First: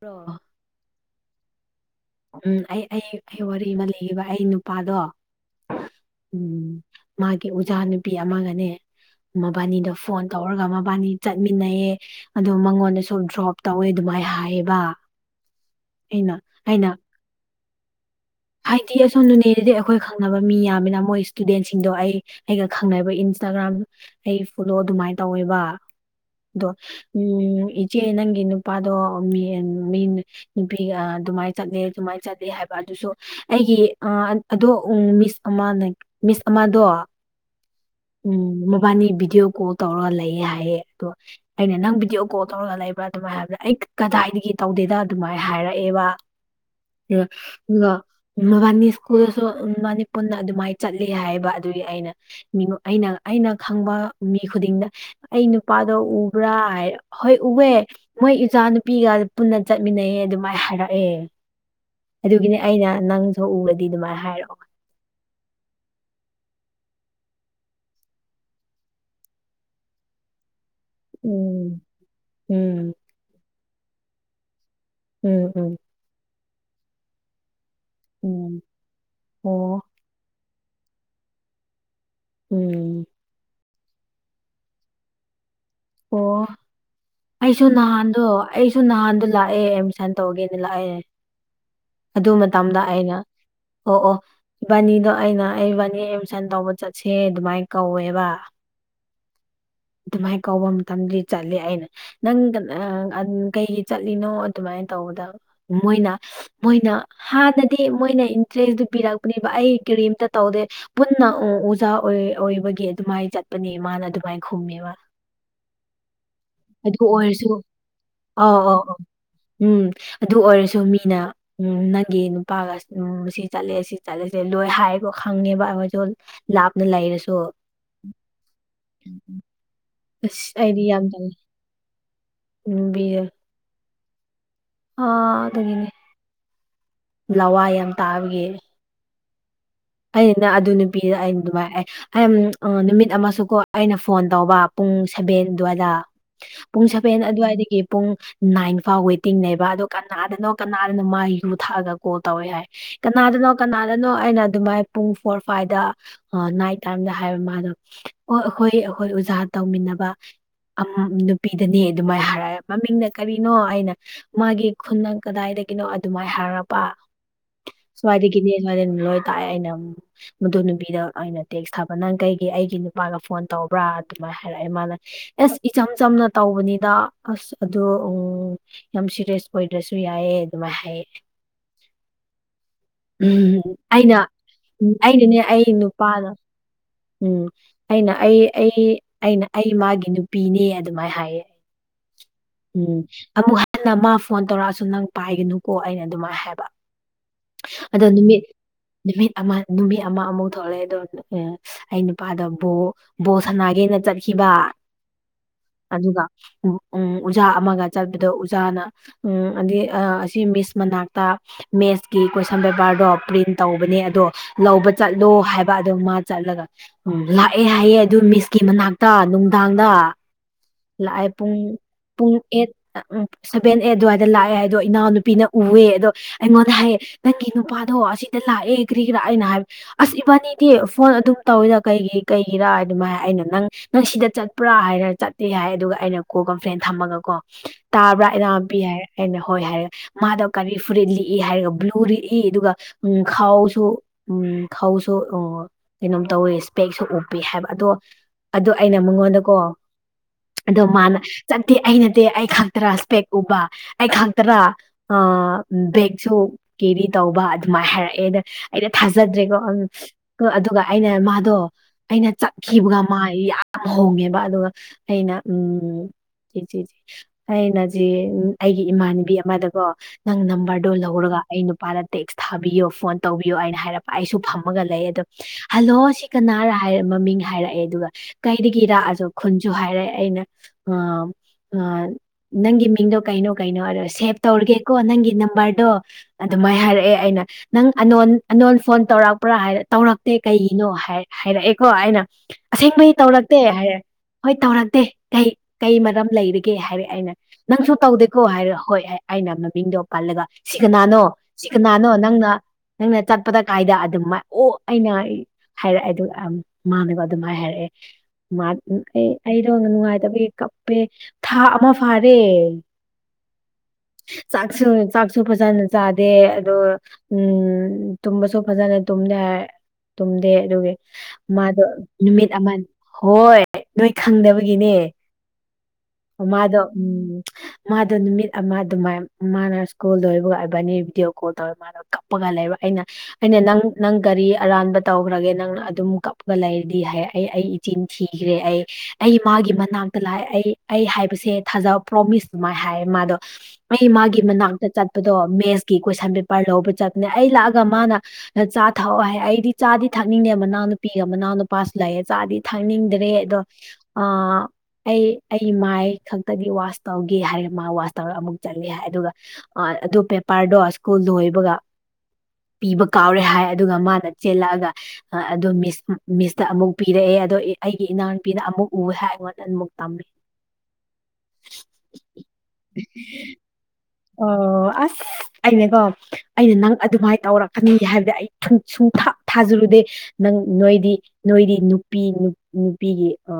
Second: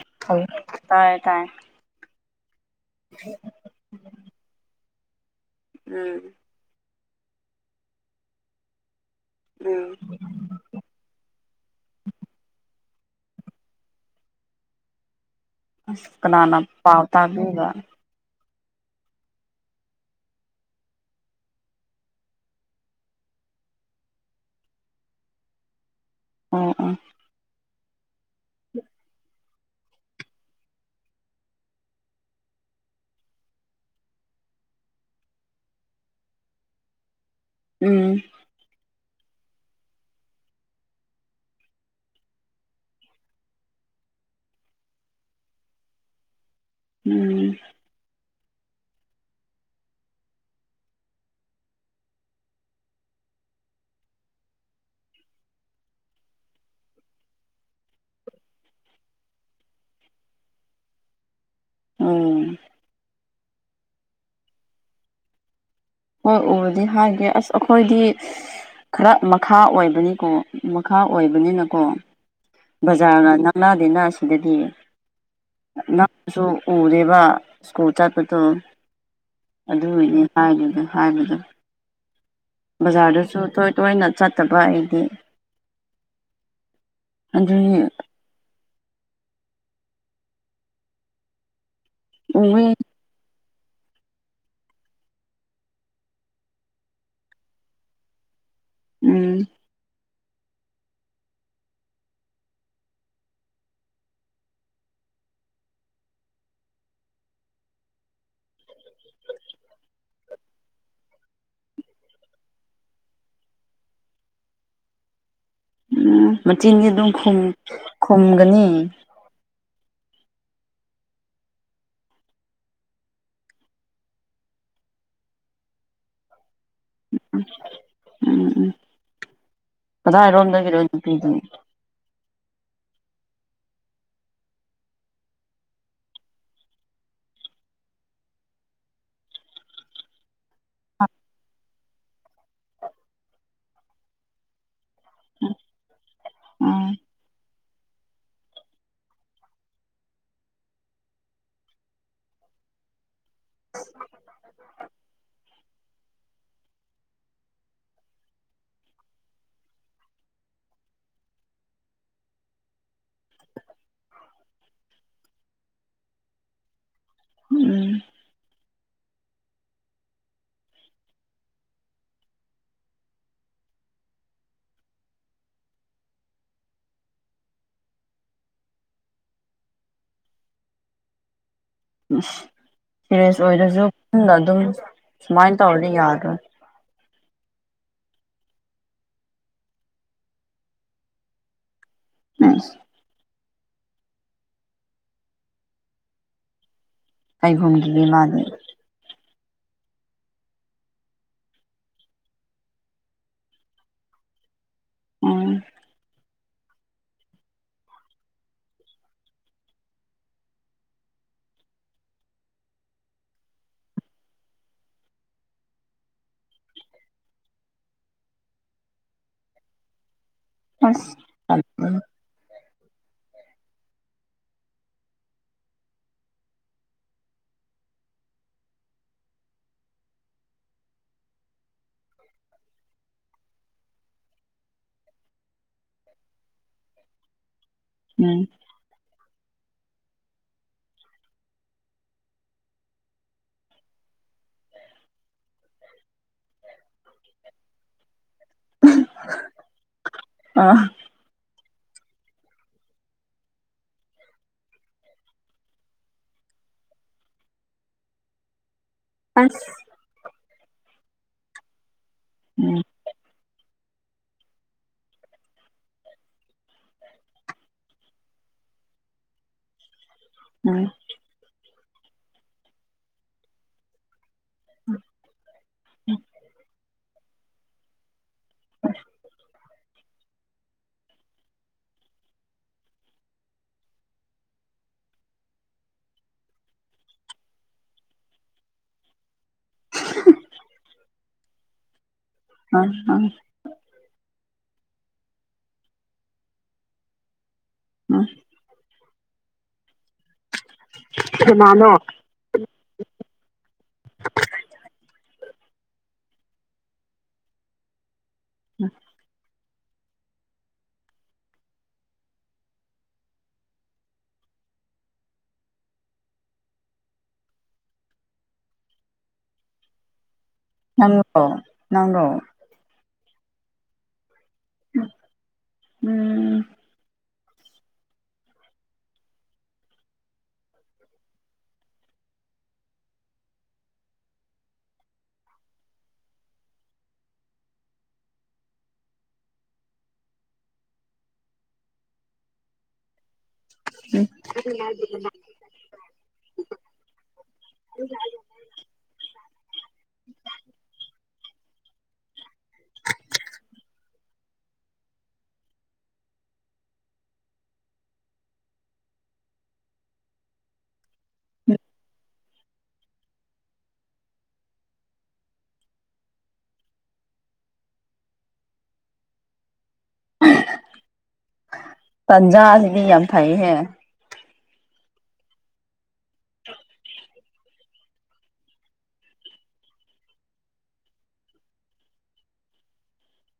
Bro ꯈꯪ ꯇꯥꯏꯌꯦ ꯇꯥꯏꯌꯦ ꯎꯝ ꯑꯩ ꯑꯩ ꯑꯩ ꯋꯥꯔꯤ ꯑꯃ ꯂꯤꯒꯦꯕ ꯑꯩ ꯅꯨꯄꯥꯗꯣ ꯎꯝ ꯎꯝ ꯃꯥꯒꯤ ꯑꯣꯖꯥ ꯅꯨꯄꯤ ꯑꯃꯒꯅꯦ ꯃꯕꯥꯅꯤꯗꯣ ꯎꯝ ꯐꯣꯟ ꯇꯧꯔꯒ ꯃꯕꯥꯅꯤ ꯆꯠꯃꯤꯟꯅꯩꯌꯦ ꯑꯗꯣ ꯃꯉꯣꯟꯗꯁꯨ ꯗ꯭ꯔꯣꯞ ꯇꯧꯋꯦ ꯑꯗꯨꯃꯥꯏ ꯍꯥꯏꯌꯦꯕ ꯑꯁ ꯑꯩꯅ ꯀꯅꯥꯅ ꯑꯩꯅ ꯄꯥꯎ ꯇꯥꯕꯤꯕ ꯍꯥꯏꯗꯤ ꯑꯁꯣꯝ ꯅꯣꯅꯦꯗꯗꯤ ꯑꯩꯈꯣꯏ ꯈꯪꯅꯕ ꯃꯤ ꯌꯥꯝꯃꯤꯅ ꯃꯣꯏ ꯏꯁꯇꯨꯗꯦꯟꯁꯤꯡꯗꯣ ꯑꯩ ꯑꯩꯒ ꯈꯪꯅꯕ ꯏꯟꯁꯇꯥꯒ꯭ꯔꯥꯝ ꯑꯩ ꯐꯣꯂꯣ ꯑꯗꯨꯃꯥꯏ ꯇꯧꯋꯦꯕ ꯑꯗꯣ ꯑꯣ ꯑꯣ ꯎꯝ ꯏꯆꯦ ꯅꯪꯒꯤ ꯅꯨꯄꯥꯗꯣ ꯃꯤ ꯌꯦꯟ ꯃꯤ ꯅꯨꯄꯤꯒ ꯑꯗꯨꯃꯥꯏ ꯆꯠꯂꯦ ꯑꯗꯨꯃꯥꯏ ꯆꯠꯂꯦ ꯍꯥꯏꯕ ꯑꯗꯨꯁꯨ ꯑꯩꯒꯤ ꯑꯥ ꯑꯗꯣ ꯎꯝ ꯃꯤꯁ ꯑꯃꯅ ꯃꯤꯁ ꯑꯃꯗꯣ ꯎꯝ ꯎꯝ ꯃꯕꯥꯅꯤ ꯚꯤꯗꯤꯑꯣ ꯀꯣꯜ ꯇꯧꯔꯒ ꯂꯩꯌꯦ ꯍꯥꯏꯌꯦ ꯑꯗꯣ ꯑꯩꯅ ꯅꯪ ꯚꯤꯗꯤꯑꯣ ꯀꯣꯜ ꯇꯧꯔꯒ ꯂꯩꯕ꯭ꯔꯥ ꯑꯗꯨꯃꯥꯏꯅ ꯍꯥꯏꯕꯗ ꯑꯩ ꯀꯗꯥꯏꯗꯒꯤ ꯇꯧꯗꯦꯗ ꯑꯗꯨꯃꯥꯏꯅ ꯍꯥꯏꯔꯛꯑꯦꯕ ꯍꯍ ꯎꯝ ꯑꯗꯨꯒ ꯃꯕꯥꯅꯤ ꯁ꯭ꯀꯨꯜꯗꯁꯨ ꯃꯕꯥꯅꯤ ꯄꯨꯟꯅ ꯑꯗꯨꯃꯥꯏ ꯆꯠꯂꯤ ꯍꯥꯏꯕ ꯑꯗꯨꯒꯤ ꯑꯩꯅ ꯃꯤꯡ ꯑꯩꯅ ꯑꯩꯅ ꯈꯪꯕ ꯃꯤ ꯈꯨꯗꯤꯡꯗ ꯑꯩ ꯅꯨꯄꯥꯗꯣ ꯎꯕ꯭ꯔꯥ ꯍꯥꯏꯔ ꯍꯣꯏ ꯎꯋꯦ ꯃꯣꯏ ꯏꯖꯥꯅꯨꯨꯄꯤꯒ ꯄꯨꯟꯅ ꯆꯠꯃꯤꯟꯅꯩꯌꯦ ꯑꯗꯨꯃꯥꯏꯅ ꯍꯥꯏꯔꯛꯑꯦ ꯎꯝ ꯑꯗꯨꯒꯤꯅꯦ ꯑꯩꯅ ꯅꯪꯁꯨ ꯎꯔꯗꯤ ꯑꯗꯨꯃꯥꯏ ꯍꯥꯏꯔꯣ ꯍꯣꯏ ꯎꯔꯗꯤ ꯍꯥꯏꯒꯦ ꯑꯁ ꯑꯩꯈꯣꯏꯗꯤ ꯈꯔ ꯃꯈꯥ ꯑꯣꯏꯕꯅꯤꯀꯣ ꯃꯈꯥ ꯎꯝ ꯑꯣꯏꯕꯅꯤꯅꯀꯣ ꯎꯝ ꯕꯖꯥꯔꯒ ꯅꯛꯅꯥꯗꯦꯅ ꯑꯁꯤꯗꯗꯤ ꯎꯝ ꯎꯝ ꯅꯛ ꯄꯁꯨ ꯎꯔꯦꯕ ꯁ꯭ꯀꯨꯜ ꯆꯠꯄꯗꯣ ꯎꯝ ꯑꯣ ꯑꯗꯨꯒꯤꯅꯦ ꯍꯥꯏꯒꯦꯗꯤ ꯍꯥꯏꯕꯗꯣ ꯎꯝ ꯕꯖꯥꯔꯗꯁꯨ ꯇꯣꯏ ꯇꯣꯏꯅ ꯆꯠꯇꯕ ꯑꯩꯗꯤ ꯑꯣ ꯑꯩꯁꯨ ꯑꯗꯨꯒꯤ ꯅꯍꯥꯟꯗꯣ ꯑꯩꯁꯨ ꯅꯍꯥꯟꯗꯣ ꯂꯥꯛꯑꯦ ꯑꯦꯗꯃꯤꯁꯟ ꯇꯧꯒꯦꯅ ꯂꯥꯛꯑꯦ ꯑꯗꯨ ꯎꯋꯦ ꯃꯇꯝꯗ ꯑꯩꯅ ꯑꯣ ꯑꯣ ꯏꯕꯥꯅꯤꯗꯣ ꯑꯩꯅ ꯑꯩ ꯏꯕꯥꯅꯤ ꯑꯦꯠꯃꯤꯁꯟ ꯇꯧꯕ ꯆꯠꯁꯦ ꯗꯨꯃꯥꯏꯅ ꯀꯧꯋꯦꯕ ꯎꯝ ꯑꯗꯨꯃꯥꯏ ꯀꯧꯕ ꯃꯇꯝꯗꯤ ꯆꯠꯂꯦ ꯑꯩꯅ ꯅꯪ ꯀ ꯀꯩꯒꯤ ꯆꯠꯂꯤꯅꯣ ꯑꯗꯨꯃꯥꯏꯅ ꯇꯧꯕꯗ ꯃꯣꯏꯅ ꯃꯣꯏꯅ ꯍꯥꯟꯅꯗꯤ ꯃꯣꯏꯅ ꯏꯟꯇꯔꯦꯁꯗꯨ ꯄꯤꯔꯛꯄꯅꯦꯕ ꯑꯩ ꯀꯔꯤꯝꯇ ꯇꯧꯗꯦ ꯄꯨꯟꯅ ꯑꯣꯖꯥ ꯑꯣꯢ ꯑꯣꯏꯕꯒꯤ ꯑꯗꯨꯃꯥꯏ ꯆꯠꯄꯅꯦ ꯃꯥꯅ ꯑꯗꯨꯃꯥꯏ ꯈꯨꯝꯃꯦꯕ ꯎꯝ ꯃꯆꯤꯟ ꯑꯗꯨ ꯑꯣꯏꯔꯁꯨ ꯑꯥꯎ ꯑꯥꯎ ꯑꯥꯎ ꯎꯝ ꯑꯗꯨ ꯑꯣꯏꯔꯁꯨ ꯃꯤꯅ ꯎꯝ ꯅꯪꯒꯤ ꯅꯨꯄꯥꯒ ꯎꯝ ꯁꯤ ꯆꯠꯂꯦ ꯑꯁꯤ ꯆꯠꯂꯦꯁꯦ ꯂꯣꯏ ꯍꯥꯏꯕ ꯈꯪꯉꯦꯕ ꯑꯃꯩꯇꯣꯟ ꯂꯥꯞꯅ ꯂꯩꯔꯁꯨ ꯎꯝ ꯎꯝ ꯑꯁ ꯀꯗꯥꯏꯔꯣꯝꯗꯒꯤꯔꯣ ꯅꯨꯄꯤꯗꯨꯅ ꯢꯝꯕꯤꯌꯦ ꯑꯥꯗꯒꯤꯅꯦ ꯂꯋꯥꯢ ꯌꯥꯝ ꯇꯥꯕꯒꯤ ꯑꯩꯅ ꯑꯗꯨ ꯅꯨꯄꯤꯗ ꯑꯩꯅ ꯑꯗꯨꯃꯥꯏ ꯑꯦ ꯑꯩꯝ ꯑꯥ ꯅꯨꯃꯤꯠ ꯑꯃꯁꯨꯀꯣ ꯑꯩꯅ ꯐꯣꯟ ꯇꯧꯕ ꯄꯨꯡ ꯁꯦꯕꯦꯟ ꯗꯨꯋꯥꯏꯗ ꯄꯨꯡ ꯎꯝ ꯁꯥꯕꯦꯟ ꯑꯗꯨꯋꯥꯏꯗꯒꯤ ꯄꯨꯡ ꯅꯥꯏꯟ ꯐꯥꯎ ꯋꯦꯇꯤꯡꯅꯦꯕ ꯑꯗꯣ ꯀꯅꯥꯗꯅꯣ ꯀꯅꯥꯗꯅ ꯃꯥꯒꯤ ꯌꯨ ꯊꯛꯑꯒ ꯀꯣꯜ ꯇꯧꯋꯦ ꯍꯥꯏ ꯀꯅꯥꯗꯅꯣ ꯀꯅꯥꯗꯅꯣ ꯑꯩꯅ ꯑꯗꯨꯃꯥꯏ ꯄꯨꯡ ꯐꯣꯔ ꯐꯥꯏꯗ ꯑꯥ ꯅꯥꯏꯠ ꯇꯥꯏꯝꯗ ꯍꯥꯏꯕ ꯃꯥꯗꯣ ꯑꯣ ꯑꯩꯍꯣꯢ ꯑꯩꯍꯣꯏ ꯑꯣꯖꯥ ꯇꯧꯃꯤꯟꯅꯕ ꯑꯝ ꯅꯨꯄꯤꯗꯅꯦ ꯑꯗꯨꯃꯥꯏ ꯍꯥꯏꯔꯦ ꯃꯃꯤꯡꯅ ꯀꯔꯤꯅꯣ ꯑꯩꯅ ꯃꯥꯒꯤ ꯈꯨꯟꯅꯪ ꯀꯗꯥꯏꯗꯒꯤꯅꯣ ꯑꯗꯨꯃꯥꯏ ꯍꯥꯏꯔꯥꯄꯥ ꯎꯝ ꯁ꯭ꯋꯥꯏꯗꯒꯤꯗꯤ ꯁꯏꯗ ꯂꯣꯔ ꯇꯥꯛꯑꯦ ꯑꯩꯅ ꯑꯝ ꯃꯗꯨ ꯅꯨꯄꯤꯗ ꯑꯩꯅ ꯇꯦꯛꯁ ꯊꯥꯕ ꯅꯪ ꯀꯩꯒꯤ ꯑꯩꯒꯤ ꯅꯨꯄꯥꯒ ꯐꯣꯟ ꯇꯧꯕ꯭ꯔꯥ ꯑꯗꯨꯃꯥꯏ ꯍꯥꯏꯔꯛꯑꯦ ꯃꯥꯅ ꯑꯦꯁ ꯏꯆꯝ ꯆꯝꯅ ꯇꯧꯕꯅꯤꯗ ꯑꯁ ꯑꯗꯨ ꯎꯝ ꯌꯥꯝ ꯁꯤꯔꯤꯁ ꯑꯣꯏꯗ꯭ꯔꯁꯨ ꯌꯥꯏꯌꯦ ꯑꯗꯨꯃꯥꯏ ꯍꯥꯏꯌꯦ ꯁꯦꯔꯦꯁ ꯑꯣꯏꯔꯖꯨ ꯌꯥ ꯑꯩꯅꯅꯦ ꯑꯩ ꯅꯨꯄꯥꯗ ꯌꯥꯔꯣꯏ ꯎꯝ ꯑꯩꯅ ꯑꯩ ꯑꯩ ꯑꯩꯅ ꯑꯩ ꯃꯥꯒꯤ ꯅꯨꯄꯤꯅꯦ ꯑꯗꯨꯃꯥꯏ ꯍꯥꯏꯌꯦ ꯅꯥꯏꯁ ꯎꯝ ꯑꯃꯨꯛꯅ ꯍꯟꯅ ꯃꯥ ꯐꯣꯟ ꯇꯧꯔꯛꯑꯁꯨ ꯅꯪ ꯄꯥꯏꯒꯅꯨꯀꯣ ꯑꯩꯅ ꯑꯗꯨꯃꯥꯏ ꯍꯥꯏꯕ ꯀꯩꯒꯨꯝꯒꯤꯅꯤ ꯑꯗꯣ ꯃꯥꯗꯤ ꯅꯨꯃꯤꯠ ꯅꯨꯃꯤꯠ ꯑꯃ ꯅꯨꯃꯤꯠ ꯑꯃ ꯑꯃꯨꯛ ꯊꯣꯛꯂꯛꯑꯦ ꯑꯗꯣ ꯑꯩ ꯅꯨꯄꯥꯗ ꯕꯣ ꯕꯣꯜ ꯁꯥꯟꯅꯥꯒꯦꯅ ꯆꯠꯈꯤꯕ ꯎꯝ ꯑꯗꯨꯒ ꯎ ꯎꯝ ꯑꯣꯖꯥ ꯑꯃꯒ ꯆꯠꯄꯗ ꯎꯖꯥꯅ ꯎꯝ ꯑꯗꯩ ꯑꯥ ꯑꯁꯤ ꯃꯤꯁ ꯃꯅꯥꯛꯇ ꯃꯦꯁꯀꯤ ꯀꯣꯏꯁꯟ ꯄꯦꯄꯔꯗꯣ ꯄ꯭ꯔꯤꯟ ꯇꯧꯕꯅꯦ ꯑꯗꯣ ꯂꯧꯕ ꯆꯠꯂꯣ ꯍꯥꯏꯕ ꯑꯗꯣ ꯃꯥ ꯆꯠꯂꯒ ꯎꯝ ꯂꯥꯛꯑꯦ ꯍꯥꯏꯌꯦ ꯑꯗꯨ ꯃꯤꯁꯀꯤ ꯃꯅꯥꯛꯇ ꯅꯨꯡꯗꯥꯡꯗ ꯑꯁ ꯂꯥꯛꯑꯦ ꯄꯨꯡ ꯇꯜꯂꯦ ꯄꯨꯡ ꯑꯦꯠ ꯎꯝ ꯁꯚꯦꯟ ꯑꯦꯠ ꯑꯗꯨꯋꯥꯏꯗ ꯂꯥꯛꯑꯦ ꯍꯥꯏꯗꯣ ꯏꯅꯥꯎꯅꯨꯄꯤꯅ ꯎꯋ‌ꯦ ꯑꯗꯣ ꯑꯩꯉꯣꯟꯗ ꯍꯥꯏꯌꯦ ꯅꯪꯒꯤ ꯅꯨꯄꯥꯗꯣ ꯑꯁꯤꯗ ꯂꯥꯛꯑꯦ ꯀ꯭ꯔꯤꯒꯤꯔꯥ ꯑꯩꯅ ꯍꯥꯏꯕ ꯑꯁ ꯏꯕꯥꯅꯤꯗꯤ ꯐꯣꯟ ꯑꯗꯨꯝ ꯇꯧꯋ‌ꯦꯗ ꯀꯩꯒꯤ ꯀꯩꯒꯤꯔꯥ ꯑꯗꯨꯃꯥꯏꯅ ꯑꯩꯅ ꯅꯪ ꯅꯪ ꯁꯤꯗ ꯆꯠꯄ꯭ꯔꯥ ꯍꯥꯏꯔ ꯆꯠꯇꯦ ꯍꯥꯏ ꯑꯗꯨꯒ ꯑꯩꯅ ꯀꯣ ꯀꯝꯄ꯭ꯂꯦꯟ ꯊꯝꯃꯒꯀꯣ ꯇꯥꯕ꯭ꯔꯥ ꯎꯝ ꯑꯩꯅ ꯄꯤ ꯍꯥꯏꯔ ꯑꯩꯅ ꯍꯣꯏ ꯍꯥꯏꯔꯦ ꯃꯥꯗ‌ꯦ ꯀꯔꯤ ꯐꯨꯔꯤꯠ ꯂꯤꯛꯏ ꯍꯥꯏꯔꯒ ꯕ꯭ꯂꯨ ꯂꯤꯛꯏ ꯑꯗꯨꯒ ꯎꯝ ꯈꯥꯎꯁꯨ ꯎꯝ ꯈꯧꯁꯨ ꯑꯣ ꯀꯩꯅꯣꯝ ꯇꯧꯋꯤ ꯏꯁꯄꯦꯛꯁꯨ ꯎꯞꯄꯤ ꯍꯥꯏꯕ ꯑꯗꯣ ꯑꯗꯨ ꯑꯩꯅ ꯃꯉꯣꯟꯗꯀꯣ ꯑ ꯑꯗꯣ ꯃꯥꯅ ꯆꯠꯇꯦ ꯑꯩ ꯅꯠꯇꯦ ꯑꯩ ꯈꯛꯇꯔꯥ ꯢꯁꯄꯦꯛ ꯎꯞꯕ ꯑꯩ ꯈꯛꯇꯔꯥ ꯑꯥ ꯕꯦꯛꯁꯨ ꯀꯦꯔꯤ ꯇꯧꯕ ꯑꯗꯨꯃꯥꯏ ꯍꯥꯏꯔꯛꯑꯦꯗ ꯑꯩꯅ ꯊꯥꯖꯗ꯭ꯔꯦꯀꯣ ꯑꯁ ꯑꯥ ꯑꯗꯨꯒ ꯑꯩꯅ ꯃꯥꯗꯣ ꯑꯩꯅ ꯎꯝ ꯆꯠꯈꯤꯕꯒ ꯃꯥꯥꯏ ꯌꯥꯝ ꯍꯣꯡꯉꯦꯕ ꯑꯗꯨꯒ ꯑꯩꯅ ꯎꯝ ꯆꯦꯆꯦꯖ ꯑꯩꯅꯖꯤ ꯑꯩꯒꯤ ꯏꯃꯥꯟꯅꯕꯤ ꯑꯃꯗꯀꯣ ꯅꯪ ꯎꯝ ꯅꯝꯕꯔꯗꯣ ꯂꯧꯔꯒ ꯑꯩ ꯅꯨꯄꯥꯗ ꯇꯦꯛꯁ ꯊꯥꯕꯤꯌꯣ ꯐꯣꯟ ꯇꯧꯕꯤꯌꯣ ꯑꯩꯅ ꯍꯥꯏꯔꯛꯄ ꯑꯩꯁꯨ ꯐꯝꯃꯒ ꯂꯩꯌ‌ꯦ ꯗꯨꯝ ꯍꯜꯂꯣ ꯁꯤ ꯀꯅꯥꯔ ꯍꯥꯏꯔꯛ ꯃꯃꯤꯡ ꯍꯥꯏꯔꯛꯑꯦ ꯑꯗꯨꯒ ꯀꯩꯗꯒꯤꯔꯥ ꯑꯁꯨ ꯈꯨꯟ ꯁꯨ ꯍꯥꯏꯔꯛꯑꯦ ꯑꯩꯅ ꯉꯥꯝ ꯉꯥꯟ ꯅꯪꯒꯤ ꯃꯤꯡꯗꯣ ꯀꯩꯅꯣ ꯀꯩꯅꯣ ꯍꯥꯏꯔ ꯁꯦꯞ ꯇꯧꯔꯒꯦꯀꯣ ꯅꯪꯒꯤ ꯅꯝꯕꯔꯗꯣ ꯑꯗꯨꯃꯥꯏꯅ ꯍꯥꯏꯔꯛꯑꯦ ꯑꯩꯅ ꯅꯪ ꯑꯅꯣꯟ ꯑꯅꯣꯟ ꯐꯣꯟ ꯇꯧꯔꯛꯄ꯭ꯔꯥ ꯍꯥꯏꯔ ꯇꯧꯔꯛꯇꯦ ꯀꯩꯒꯤꯅꯣ ꯍꯥꯏ ꯍꯥꯏꯔꯛꯑꯦꯀꯣ ꯑꯩꯅ ꯑ ꯑꯁꯦꯡꯕꯩ ꯑ ꯇꯧꯔꯛꯇꯦ ꯍꯥꯏꯔ‍ꯦ ꯍꯣꯏ ꯇꯧꯔꯛꯇꯦ ꯀꯩ ꯀꯩ ꯃꯔꯝ ꯂꯩꯔꯤꯒꯦ ꯍꯥꯏꯔꯦ ꯑꯩꯅ ꯅꯪꯁꯨ ꯎꯝ ꯇꯧꯗꯦꯀꯣ ꯍꯥꯏꯔ ꯍꯣꯏ ꯑꯩꯅ ꯃꯃꯤꯡꯗꯣ ꯄꯜꯂꯒ ꯁꯤ ꯀꯅꯥꯅꯣ ꯁꯤ ꯀꯅꯥꯅꯣ ꯅꯪꯅ ꯅꯪꯅ ꯆꯠꯄꯗ ꯀꯥꯏꯗ ꯑꯗꯨꯝ ꯑꯣ ꯑꯩꯅ ꯍꯥꯏꯔꯛꯑꯦ ꯑꯗꯨꯒ ꯃꯥꯅꯒ ꯑꯗꯨꯃꯥꯏꯅ ꯍꯥꯏꯔꯛꯑꯦ ꯃꯥ ꯑꯩꯗꯣ ꯅꯨꯡꯉꯥꯏꯇꯕꯒꯤ ꯀꯞꯄꯦ ꯊꯥ ꯑꯃ ꯐꯥꯔꯦ ꯆꯥꯛꯁꯨ ꯆꯥꯛꯁꯨ ꯐꯖꯅ ꯆꯥꯗꯦ ꯑꯗꯣ ꯎꯝ ꯇꯨꯝꯕꯁꯨ ꯐꯖꯅ ꯇꯨꯝꯗꯦ ꯍꯥꯏ ꯇꯨꯝꯗꯦ ꯑꯗꯨꯒꯤ ꯅꯪꯔꯣ ꯃꯥꯗꯣ ꯅꯪꯔꯣ ꯅꯨꯃꯤꯠ ꯑꯃ ꯍꯣꯏ ꯅꯣꯏ ꯈꯪꯗꯕꯒꯤꯅꯦ ꯎꯝ ꯃꯥꯗꯣ ꯎꯝ ꯃꯥꯗꯣ ꯅꯨꯃꯤꯠ ꯑꯃ ꯑꯗꯨꯃꯥꯏ ꯃꯥꯅ ꯁ꯭ꯀꯨꯜ ꯂꯣꯏꯕ ꯑꯣꯏꯕꯅꯤ ꯚꯤꯗꯤꯑꯣ ꯀꯣꯜ ꯇꯧꯔ ꯃꯥ ꯀꯞꯄꯒ ꯂꯩꯕ ꯑꯩꯅ ꯑꯩꯅ ꯅꯪ ꯅꯪ ꯀꯔꯤ ꯑꯔꯥꯟꯕ ꯇꯧꯈ꯭ꯔꯒꯦ ꯅꯪꯅ ꯑꯗꯨꯝ ꯀꯞꯒ ꯂꯩꯔꯗꯤ ꯍꯥꯏ ꯑꯩ ꯑꯩ ꯏꯆꯤꯟ ꯊꯤ ꯈ꯭ꯔ‌ꯦ ꯑꯩ ꯑꯩ ꯃꯥꯒꯤ ꯃꯅꯥꯛꯇ ꯂꯥꯛꯑꯦ ꯑꯩ ꯑꯩ ꯍꯥꯏꯕꯁꯦ ꯊꯥꯖꯧ ꯄ꯭ꯔꯣꯃꯤꯁ ꯑꯗꯨꯃꯥꯏ ꯍꯥꯏ ꯃꯥꯗꯣ ꯑꯩ ꯎꯝ ꯃꯥꯒꯤ ꯃꯅꯥꯛꯇ ꯆꯠꯄꯗꯣ ꯃꯦꯠꯁꯀꯤ ꯀꯣꯏꯁꯟ ꯄꯦꯄꯔ ꯂꯧꯕ ꯆꯠꯄꯅꯦ ꯑꯩ ꯂꯥꯛꯑꯒ ꯃꯥꯅ ꯆꯥ ꯊꯥꯛꯑꯣ ꯍꯥꯏ ꯑꯩꯗꯤ ꯆꯥꯗꯤ ꯊꯛꯅꯤꯡꯗꯦ ꯃꯅꯥꯎ ꯅꯨꯄꯤꯒ ꯃꯅꯥꯎ ꯅꯨꯄꯥꯁꯨ ꯂꯩꯑꯦ ꯆꯥꯗꯤ ꯊꯛꯅꯤꯡꯗ‌ꯦ ꯔ‌‌ꯦ ꯑꯗꯣ ꯑꯥ ꯑꯩ ꯑꯩ ꯃꯥꯏ ꯈꯛꯇꯒꯤ ꯋꯥꯁ ꯇꯧꯒꯦ ꯍꯥꯏꯔ ꯃꯥ ꯋꯥꯁ ꯇꯧꯔ ꯑꯃꯨꯛ ꯆꯠꯂꯦ ꯍꯥꯏ ꯑꯗꯨꯒ ꯑ ꯑꯗꯨ ꯄꯦꯄꯔꯗꯣ ꯁ꯭ꯀꯨꯜ ꯂꯣꯏꯕꯒ ꯄꯤꯕ ꯀꯥꯎꯔꯦ ꯍꯥꯏ ꯑꯗꯨꯒ ꯃꯥꯅ ꯆꯦꯜꯂꯛꯑꯒ ꯑꯗꯣ ꯃꯤꯁ ꯃꯤꯁꯇ ꯑꯃꯨꯛ ꯄꯤꯔꯛꯑꯦ ꯑꯗꯣ ꯑꯩꯒꯤ ꯏꯅꯥꯎꯅꯨꯄꯤꯅ ꯑꯃꯨꯛ ꯎꯋꯦ ꯍꯥꯏ ꯑꯩꯉꯣꯟꯗ ꯑꯃꯨꯛ ꯇꯝꯃꯦ ꯇꯟꯖꯥꯥꯁꯤꯗꯤ ꯌꯥꯝ ꯐꯩꯍꯦ ꯑꯣ ꯑꯁ ꯑꯩꯅꯀꯣ ꯑꯩꯅ ꯅꯪ ꯑꯗꯨꯃꯥꯏꯅ ꯇꯧꯔꯛꯀꯅꯤ ꯍꯥꯏꯕꯗꯤ ꯑꯩ ꯁ ꯁꯨꯡꯊꯥ ꯊꯥꯖꯔꯨꯗꯦ ꯅꯪ ꯅꯣꯏꯗꯤ ꯅꯣꯏꯗꯤ ꯅꯨꯄꯤ ꯅꯨꯄꯤꯒꯤ ꯑ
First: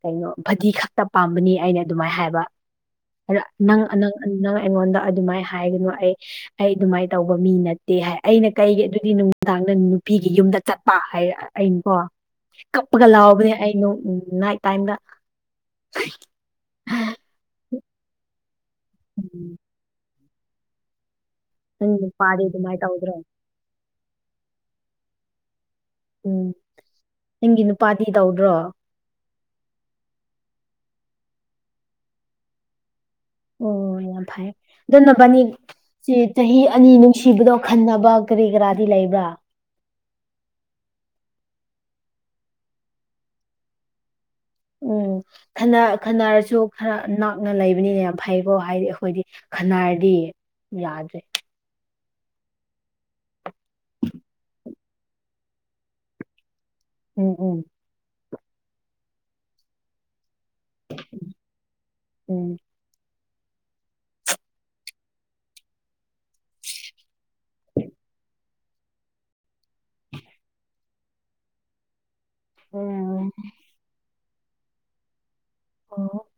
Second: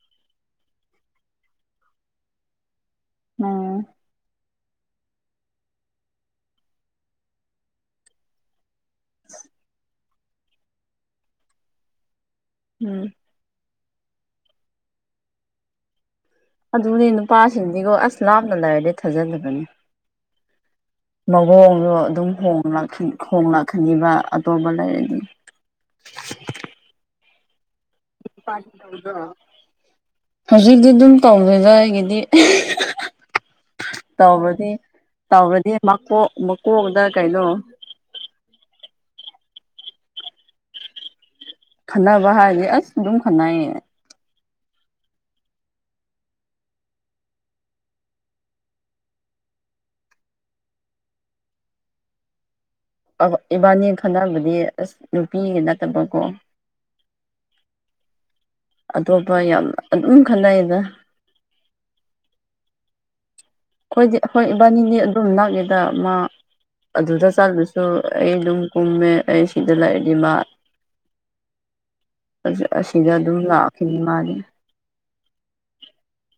ꯀꯩꯅꯣ ꯕꯗꯤ ꯈꯛꯇ ꯄꯥꯝꯕꯅꯤ ꯑꯩꯅ ꯑꯗꯨꯃꯥꯏꯅ ꯍꯥꯏꯕ ꯑꯗ ꯎꯝ ꯅꯪ ꯅꯪ ꯑꯩꯉꯣꯟꯗ ꯑꯗꯨꯃꯥꯏꯅ ꯍꯥꯏꯒꯅꯨ ꯑꯩ ꯑꯩ ꯑꯗꯨꯃꯥꯏꯅ ꯇꯧꯕ ꯃꯤ ꯅꯠ ꯇ‌ꯦ ꯍꯥꯏ ꯑꯩꯅ ꯀꯩꯒꯤ ꯑꯗꯨꯗꯤ ꯅꯨꯡꯗꯥꯡꯗ ꯅꯨꯄꯤꯒꯤ ꯌꯨꯝꯗ ꯆꯠꯄ ꯍꯥꯏ ꯑꯩꯅꯀꯣ ꯎꯝ ꯀꯞꯄꯒ ꯂꯥꯎꯕꯅꯦ ꯑꯩ ꯅ‌‌ꯣ ꯅꯥꯏꯠ ꯇꯥꯏꯝꯗ ꯑꯗꯨꯅꯤ ꯅꯨꯄꯥꯁꯤꯡꯗꯤꯒꯣ ꯑꯁ ꯂꯥꯞꯅ ꯂꯩꯔꯗꯤ ꯎꯝ ꯊꯥꯖꯗꯕꯅꯤ ꯃꯑꯣꯡꯗꯣ ꯅꯪ ꯑꯗꯨꯝ ꯅꯨꯄꯥꯗꯤ ꯑꯗꯨꯃꯥꯏꯅ ꯍꯣꯡꯂꯛꯈꯤ ꯇꯧꯗ꯭ꯔꯣ ꯍ‌ꯣꯡꯂꯥꯛꯈꯅꯤꯕ ꯑꯇꯣꯞꯄ ꯂꯩꯔꯗꯤ ꯎꯝ ꯅꯪꯒꯤ ꯅꯨꯄꯥꯗꯤ ꯇꯧꯗ꯭ꯔꯣ [inaudible] ꯍꯧꯖꯤꯛꯇꯤ ꯑꯗꯨꯝ ꯇꯧꯗꯗ ꯑꯩꯒꯤꯗꯤ ꯑꯣ ꯌꯥꯝ ꯐꯩ ꯇꯧꯕꯗꯤ ꯑꯗꯨꯅ ꯕꯥꯅꯤ ꯇꯧꯔꯗꯤ ꯃꯀꯣꯛ ꯆꯍꯤ ꯑꯅꯤ ꯃꯀꯣꯛꯗ ꯀꯩꯅꯣ ꯅꯨꯡꯁꯤꯕꯗꯣ ꯈꯟꯅꯕ ꯀꯔꯤ ꯀꯔꯥꯗꯤ ꯂꯩꯕ꯭ꯔꯥ ꯈꯠꯅꯕ ꯍꯥꯏꯔꯗꯤ ꯑꯁ ꯑꯗꯨꯝ ꯈꯅꯩꯌꯦ ꯎꯝ ꯈꯟꯅꯔꯁꯨ ꯈꯔ ꯅꯥꯛꯅ ꯂꯩꯕꯅꯤꯅꯦ ꯌꯥꯝ ꯐꯩꯀꯣ ꯍꯥꯏꯗꯤ ꯑꯩꯈꯣꯏꯗꯤ ꯈꯅꯥꯔꯗꯤ ꯌꯥꯗ꯭ꯔꯦ ꯑ ꯏꯕꯥꯅꯤ ꯈꯟꯅꯅꯕꯗꯤ ꯑꯁ ꯅꯨꯄꯤꯒꯤ ꯅꯠꯇꯕꯀꯣ ꯎꯝ ꯎꯝ ꯑꯇꯣꯞꯄ ꯌꯥꯝꯅ ꯑꯗꯨꯝ ꯈꯅꯩꯗ ꯎꯝ ꯑꯩꯈꯣꯏꯗꯤ ꯍꯣꯏ ꯏꯕꯥꯅꯤꯗꯤ ꯑꯗꯨꯝ ꯅꯛꯑꯦꯗ ꯃꯥ ꯑꯗꯨꯗ ꯆꯠꯂꯨꯁꯨ ꯑꯩ ꯑꯗꯨꯝ ꯀꯨꯝꯃꯦ ꯑꯩ ꯁꯤꯗ ꯂꯥꯛꯑꯗꯤ ꯃꯥ ꯑꯁꯤꯁꯤꯗ ꯎꯝ ꯑꯗꯨ ꯂꯥꯛꯈꯤꯅꯤ ꯃꯥꯔ ꯑꯣ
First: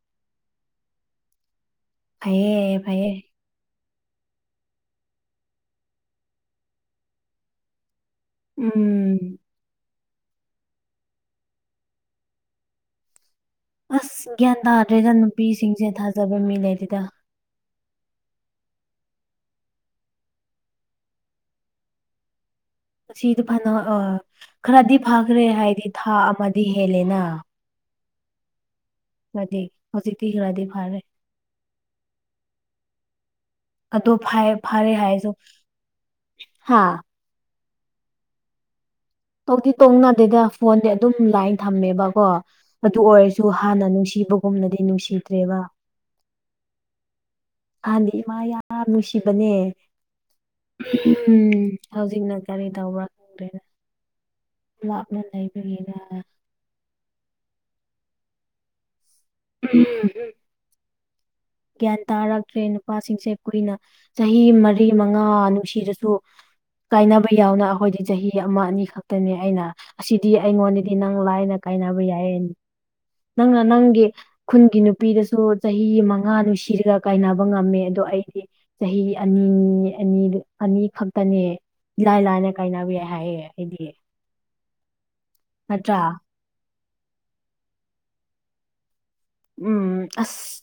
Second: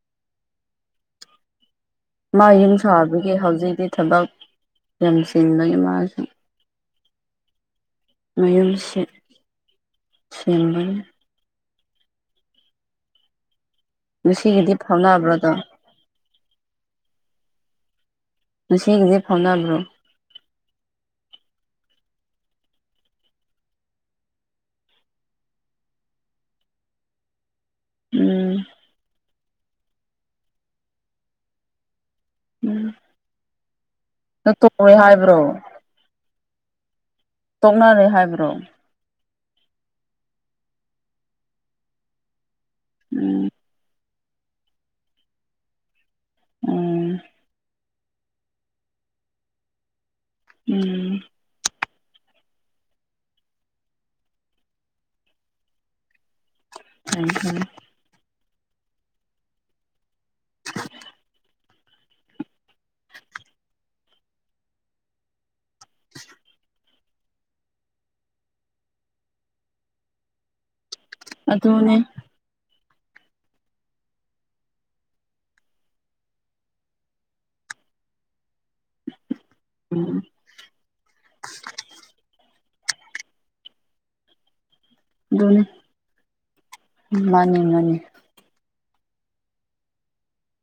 ꯃꯥ ꯌꯨꯝ ꯐꯩꯌꯦ ꯐꯩꯌꯦ ꯁꯥꯕꯒꯤ ꯍꯧꯖꯤꯛꯇꯤ ꯊꯕꯛ ꯌꯥꯝꯁꯤꯟꯕꯒꯤ ꯃꯥꯁꯤꯡ ꯃꯌꯨꯝꯁꯤꯠ ꯎꯝ ꯁꯦꯝꯕꯜ ꯑꯁ ꯒ꯭ꯌꯥꯟ ꯉꯁꯤꯒꯤꯗꯤ ꯇꯥꯗ꯭ꯔꯦꯗ ꯐꯥꯎꯅꯕ꯭ꯔꯥꯗꯣ ꯅꯨꯄꯤꯁꯤꯡꯁꯦ ꯊꯥꯖꯕ ꯃꯤ ꯂꯩꯔꯤꯗ ꯉꯁꯤꯒꯤꯁꯦ ꯐꯥꯎꯅꯕ꯭ꯔꯣ ꯑꯁꯤꯗꯤ ꯐꯅ ꯑ ꯈꯔꯗꯤ ꯐꯈ꯭ꯔꯦ ꯍꯥꯏꯗꯤ ꯊꯥ ꯑꯃꯗꯤ ꯍꯦꯜꯂꯦꯅ ꯎꯝ꯫ ꯑꯗꯦ ꯍꯧꯖꯤ ꯊꯤꯒ꯭ꯔꯗꯤ ꯐꯥꯔꯦ ꯎꯝ ꯑ ꯇꯣ ꯐ ꯅꯪ ꯐꯔꯦ ꯇꯣꯛꯔꯣꯏ ꯍꯥꯏꯁꯨꯣ ꯍꯥꯏꯕ꯭ꯔꯣ ꯍꯥꯥ ꯇꯣꯛꯅꯔꯦ ꯍꯥꯏꯕ꯭ꯔꯣ ꯇꯧꯇꯤ ꯇꯣꯡꯅꯗꯦꯗ ꯐꯣꯟꯗꯤ ꯑꯗꯨꯝ ꯂꯥꯏꯟ ꯊꯝꯃꯦꯕꯀꯣ ꯑꯗꯨ ꯑꯣꯏꯔꯁꯨ ꯎꯝ ꯍꯥꯟꯅ ꯅꯨꯡꯁꯤꯕꯒꯨꯝꯅꯗꯤ ꯅꯨꯡꯁꯤꯗ꯭ꯔꯦꯕ ꯎꯝ ꯑꯥꯟꯗꯤ ꯏꯃꯥ ꯌꯥꯝ ꯅꯨꯡꯁꯤꯕꯅꯦ ꯎꯝ ꯎꯝ ꯍꯧꯖꯤꯛꯅ ꯀꯔꯤ ꯇꯧꯕ꯭ꯔꯥ ꯈꯪꯗꯦꯅ ꯂꯥꯞꯅ ꯂꯩꯕꯒꯤꯅ ꯎꯝꯝ [inaudible] ꯒ꯭ꯌꯥꯟ ꯇꯥꯔꯛꯇ꯭ꯔꯦ ꯅꯨꯄꯥꯁꯤꯡꯁꯦ ꯑꯩꯈꯨꯏꯅ ꯆꯍꯤ ꯃꯔꯤ ꯃꯉꯥ ꯅꯨꯡꯁꯤꯠ ꯁꯤꯗꯁꯨ ꯀꯥꯏꯅꯕ ꯌꯥꯎꯅ ꯑꯩꯈꯣꯏꯗꯤ ꯆꯍꯤ ꯑꯃ ꯑꯅꯤ ꯈꯛꯇꯅꯤ ꯑꯩꯅ ꯑꯁꯤꯗꯤ ꯑꯩꯉꯣꯟꯗ ꯗꯤ ꯅꯪ ꯂꯥꯏꯅ ꯑꯗꯨꯅꯦ ꯀꯥꯏꯅꯕ ꯌꯥꯏꯌꯦ ꯅꯪꯅ ꯅꯪꯒꯤ ꯈꯨꯟꯒꯤ ꯅꯨꯄꯤꯗꯁꯨ ꯆꯍꯤ ꯃꯉꯥ ꯅꯨꯡꯁꯤꯔꯒ ꯀꯥꯏꯅꯕ ꯉꯝꯃꯦ ꯑꯗꯣ ꯑꯩꯗꯤ ꯆꯍꯤ ꯑꯅꯤ ꯎꯝ ꯑꯅꯤ ꯑꯅꯤ ꯈꯛꯇꯅꯦ ꯏꯂꯥꯏ ꯂꯥꯏꯅ ꯀꯥꯏꯅꯕ ꯌꯥꯏ ꯍꯥꯏꯌꯦ ꯑꯩꯗꯤ ꯅꯠꯇ꯭ꯔꯥ ꯅꯤ ꯃꯥꯅꯤ ꯃꯥꯅꯤ ꯎꯝ ꯑꯁ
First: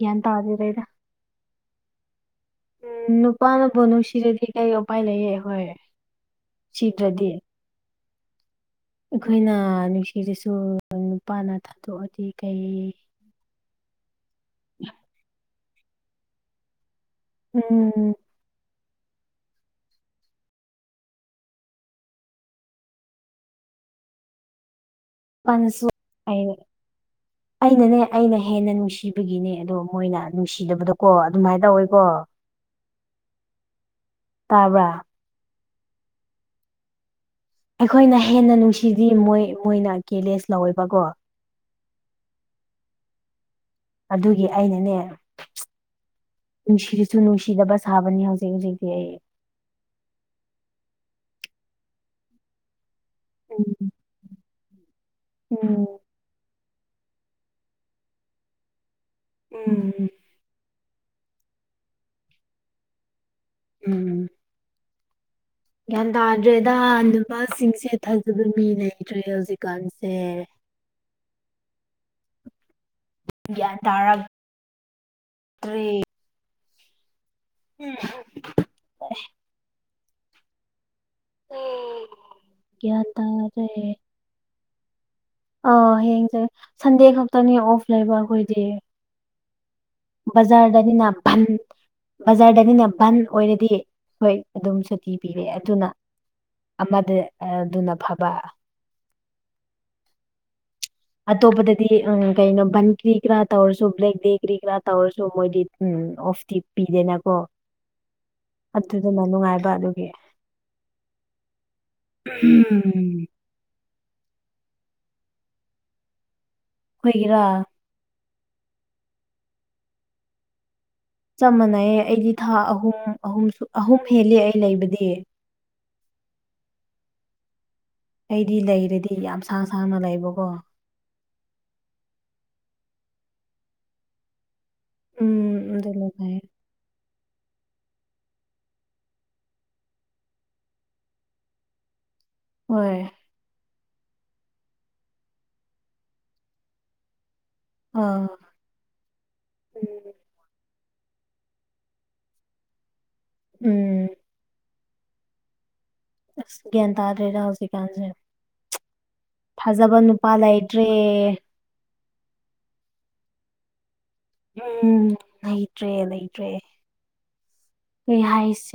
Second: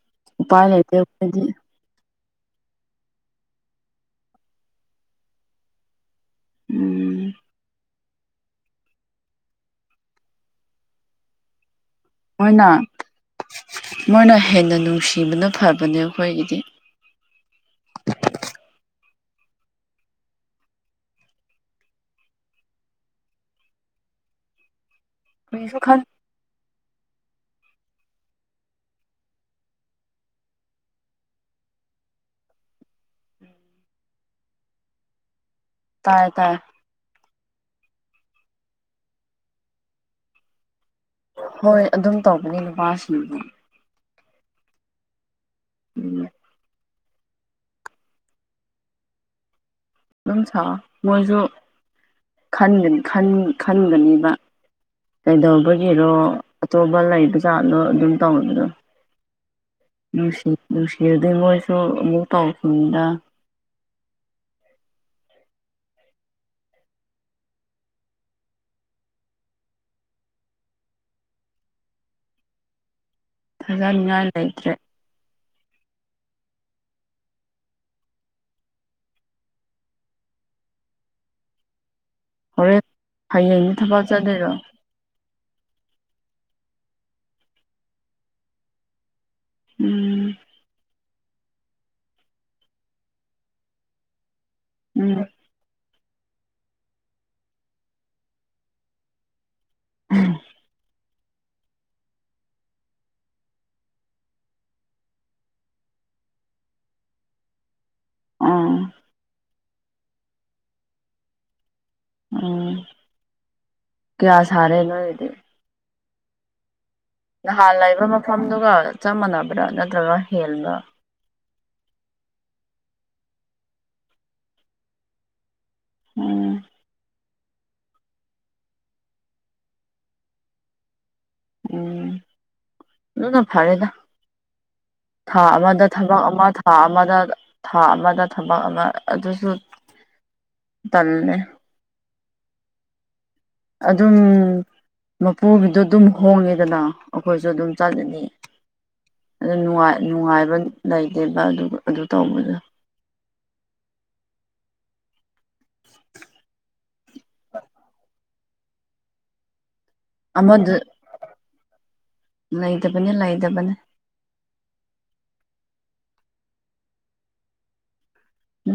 ꯒ꯭ꯌꯥꯟ ꯎ ꯇꯥꯗꯦꯗ ꯄꯥꯏ ꯑꯩꯗ ꯂꯩꯇꯈꯣꯏꯗꯤ ꯎꯝ ꯅꯨꯄꯥꯅꯕꯨ ꯅꯨꯡꯁꯤꯔꯗꯤ ꯀꯩ ꯎꯄꯥꯏ ꯂꯩꯌꯦ ꯍꯣꯏ ꯁꯤꯗ꯭ꯔꯗꯤ ꯎꯝ ꯑꯩꯈꯣꯏꯅ ꯅꯨꯡꯁꯤꯔꯁꯨ ꯅꯨꯄꯥꯅ ꯊꯥꯗꯣꯛꯑꯗꯤ ꯃꯣꯏꯅ ꯀꯩ ꯃꯣꯏꯅ ꯍꯦꯟꯅ ꯅꯨꯡꯁꯤꯕꯅ ꯐꯕꯅꯦ ꯑꯩꯈꯣꯏꯒꯤꯗꯤ ꯎꯝ ꯀꯔꯤꯁꯨ ꯄꯟꯁꯨ ꯈꯟ [unintelligible] ꯑꯩꯅꯅꯦ ꯑꯩꯅ ꯍꯦꯟꯅ ꯅꯨꯡꯁꯤꯕꯒꯤꯅꯦ ꯑꯗꯣ ꯃꯣꯏꯅ ꯅꯨꯡꯁꯤꯗꯕꯗꯀꯣ ꯑꯗꯨꯃꯥꯏꯅ ꯇꯧꯋꯦꯀꯣ ꯇꯥꯕ꯭ꯔꯥ ꯇꯥꯏꯌꯦ ꯇꯥꯏꯌꯦ ꯑꯩꯈꯣꯏꯅ ꯍꯦꯟꯅ ꯅꯨꯡꯁꯤꯗꯤ ꯃꯣꯏ ꯃꯣꯏꯅ ꯒꯦꯂꯦꯁ ꯂꯧꯋꯦꯕꯀꯣ ꯍꯣꯏ ꯑꯗꯨꯝ ꯇꯧꯕꯅꯦ ꯂꯨꯄꯥꯁꯤꯡꯅꯗꯤ ꯑꯗꯨꯒꯤ ꯑꯩꯅꯅꯦ ꯎꯝ ꯅꯨꯡꯁꯤꯔꯁꯨ ꯅꯨꯡꯁꯤꯗꯕ ꯁꯥꯕꯅꯤ ꯍꯧꯖꯤꯛ ꯍꯧꯖꯤꯛꯇꯤ ꯑꯩ ꯑꯗꯨꯝ ꯁꯥ ꯃꯣꯏꯁꯨꯅꯤ ꯎꯝ ꯈꯟꯒꯅꯦꯕ ꯎꯝ ꯀꯩꯗꯧꯕꯒꯤꯔꯣ ꯑꯆꯧꯕ ꯂꯩꯕ ꯖꯥꯠꯂꯣ ꯑꯗꯨꯝ ꯇꯧꯕꯗꯣ ꯎꯝ ꯅꯨꯡꯁꯤ ꯅꯨꯡꯁꯤꯔꯗꯩ ꯃꯣꯏꯁꯨ ꯑꯃꯨꯛ ꯇꯧꯈꯤꯕꯅꯤꯗ ꯎꯝ ꯒ꯭ꯌꯥꯟ ꯇꯥꯗ꯭ꯔꯦꯗ ꯅꯨꯄꯥꯁꯤꯡꯁꯦ ꯊꯖꯕ ꯃꯤ ꯂꯩꯇ꯭ꯔꯦ ꯍꯧꯖꯤꯛꯀꯥꯟꯁꯦ ꯐꯖꯅꯤꯡꯉꯥꯏ ꯂꯩꯇ꯭ꯔꯦ ꯇꯔꯤ ꯎꯝ ꯑꯣ ꯍꯣꯔꯦꯟ ꯍꯌꯦꯡꯗꯤ ꯊꯕꯛ ꯆꯠꯗꯣꯏꯔꯣ ꯑ ꯍꯌꯦꯡꯁ ꯁꯟꯗꯦ ꯈꯛꯇꯅꯤ ꯑꯣꯐ ꯂꯩꯕ ꯑꯩꯈꯣꯏꯗꯤ ꯎꯝ ꯕꯖꯥꯔꯗꯅꯤꯅ ꯕꯟ ꯕꯖꯥꯔꯗꯅꯤꯅ ꯕꯟ ꯑꯣꯏꯔꯗꯤ ꯍꯣꯏ ꯑꯗꯨꯝ ꯁꯨꯇꯤ ꯎꯝ ꯄꯤꯔꯛꯑꯦ ꯑꯗꯨꯅ ꯑꯃꯗ ꯑꯗꯨꯅ ꯐꯕ ꯎꯝ ꯑꯇꯣꯞꯄꯗꯗꯤ ꯎ ꯀꯩꯅꯣ ꯕꯟꯔꯤ ꯀ꯭ꯔꯥ ꯇꯧꯔꯁꯨꯣ ꯕ꯭ꯂꯦꯛ ꯗꯦ ꯀ꯭ꯔꯤ ꯀ꯭ꯔꯥ ꯇꯧꯔꯁꯨꯣ ꯃꯣꯏꯗꯤ ꯎꯝ ꯑꯣꯐꯇꯤ ꯄꯤꯗꯦꯅꯀꯣ ꯑꯥ ꯑꯗꯨꯗꯅ ꯅꯨꯡꯉꯥꯏꯕ ꯑꯗꯨꯒꯤ ꯎꯝ ꯑꯩꯈꯣꯏꯒꯤꯔꯥ ꯀꯌꯥ ꯁꯥꯔꯦ ꯅꯣꯏꯗꯤ ꯅꯍꯥꯟ ꯂꯩꯏꯕ ꯃꯐꯝꯗꯨꯒ ꯆꯞ ꯃꯥꯟꯅꯕꯗꯥ ꯅꯠꯇ꯭ꯔꯒ ꯍꯦꯟꯕ꯭ꯔ ꯆꯞ ꯃꯥꯟꯅꯩꯌꯦ ꯑꯩꯗꯤ ꯊꯥ ꯑꯍꯨꯝ ꯑꯍꯨꯝ ꯑꯍꯨꯝ ꯍꯦꯜꯂꯤ ꯑꯩ ꯂꯩꯕꯗꯤ ꯎꯝ ꯑꯩꯗꯤ ꯂꯩꯔꯗꯤ ꯌꯥꯝ ꯁꯥꯡ ꯁꯥꯡꯅ ꯂꯩꯕꯀꯣ ꯎꯝ ꯑꯗꯨꯅ ꯐꯔꯦꯗ ꯎꯝ ꯊꯥ ꯑꯃꯗ ꯑꯗꯨ ꯊꯕꯛ ꯂꯩ ꯑꯃ ꯊꯥ ꯑꯃꯗ ꯊꯥ ꯑꯃꯗ ꯊꯕꯛ ꯑꯃ ꯑꯗꯨꯁꯨ ꯇꯜꯕꯅꯦ ꯍꯣꯏ ꯑꯗꯨꯝ ꯃꯄꯨꯒꯤꯗꯣ ꯑꯗꯨꯝ ꯍꯣꯡꯉꯦꯗꯅ ꯑꯩꯈꯣꯏꯁꯨ ꯑꯗꯨꯝ ꯆꯠꯂꯅꯤ ꯑꯥ ꯑꯗꯨ ꯎꯝ ꯅꯨꯡꯉꯥꯏꯕ ꯂꯩꯇꯦꯕ ꯑꯗꯨ ꯇꯧꯕꯗꯣ ꯎꯝ ꯑꯁ ꯒ꯭ꯌꯥꯟ ꯇꯥꯗ꯭ꯔꯦꯗ ꯍꯧꯖꯤꯛꯀꯥꯟꯁꯦ ꯊꯥꯖꯕ ꯅꯨ ꯑꯃꯗꯨ ꯂꯩꯇꯕꯅꯤ ꯂꯩꯗꯕꯅꯤ ꯎꯝ ꯂꯩꯇ꯭ꯔꯦ ꯂꯩꯇ꯭ꯔꯦ ꯍꯥꯏꯁꯦ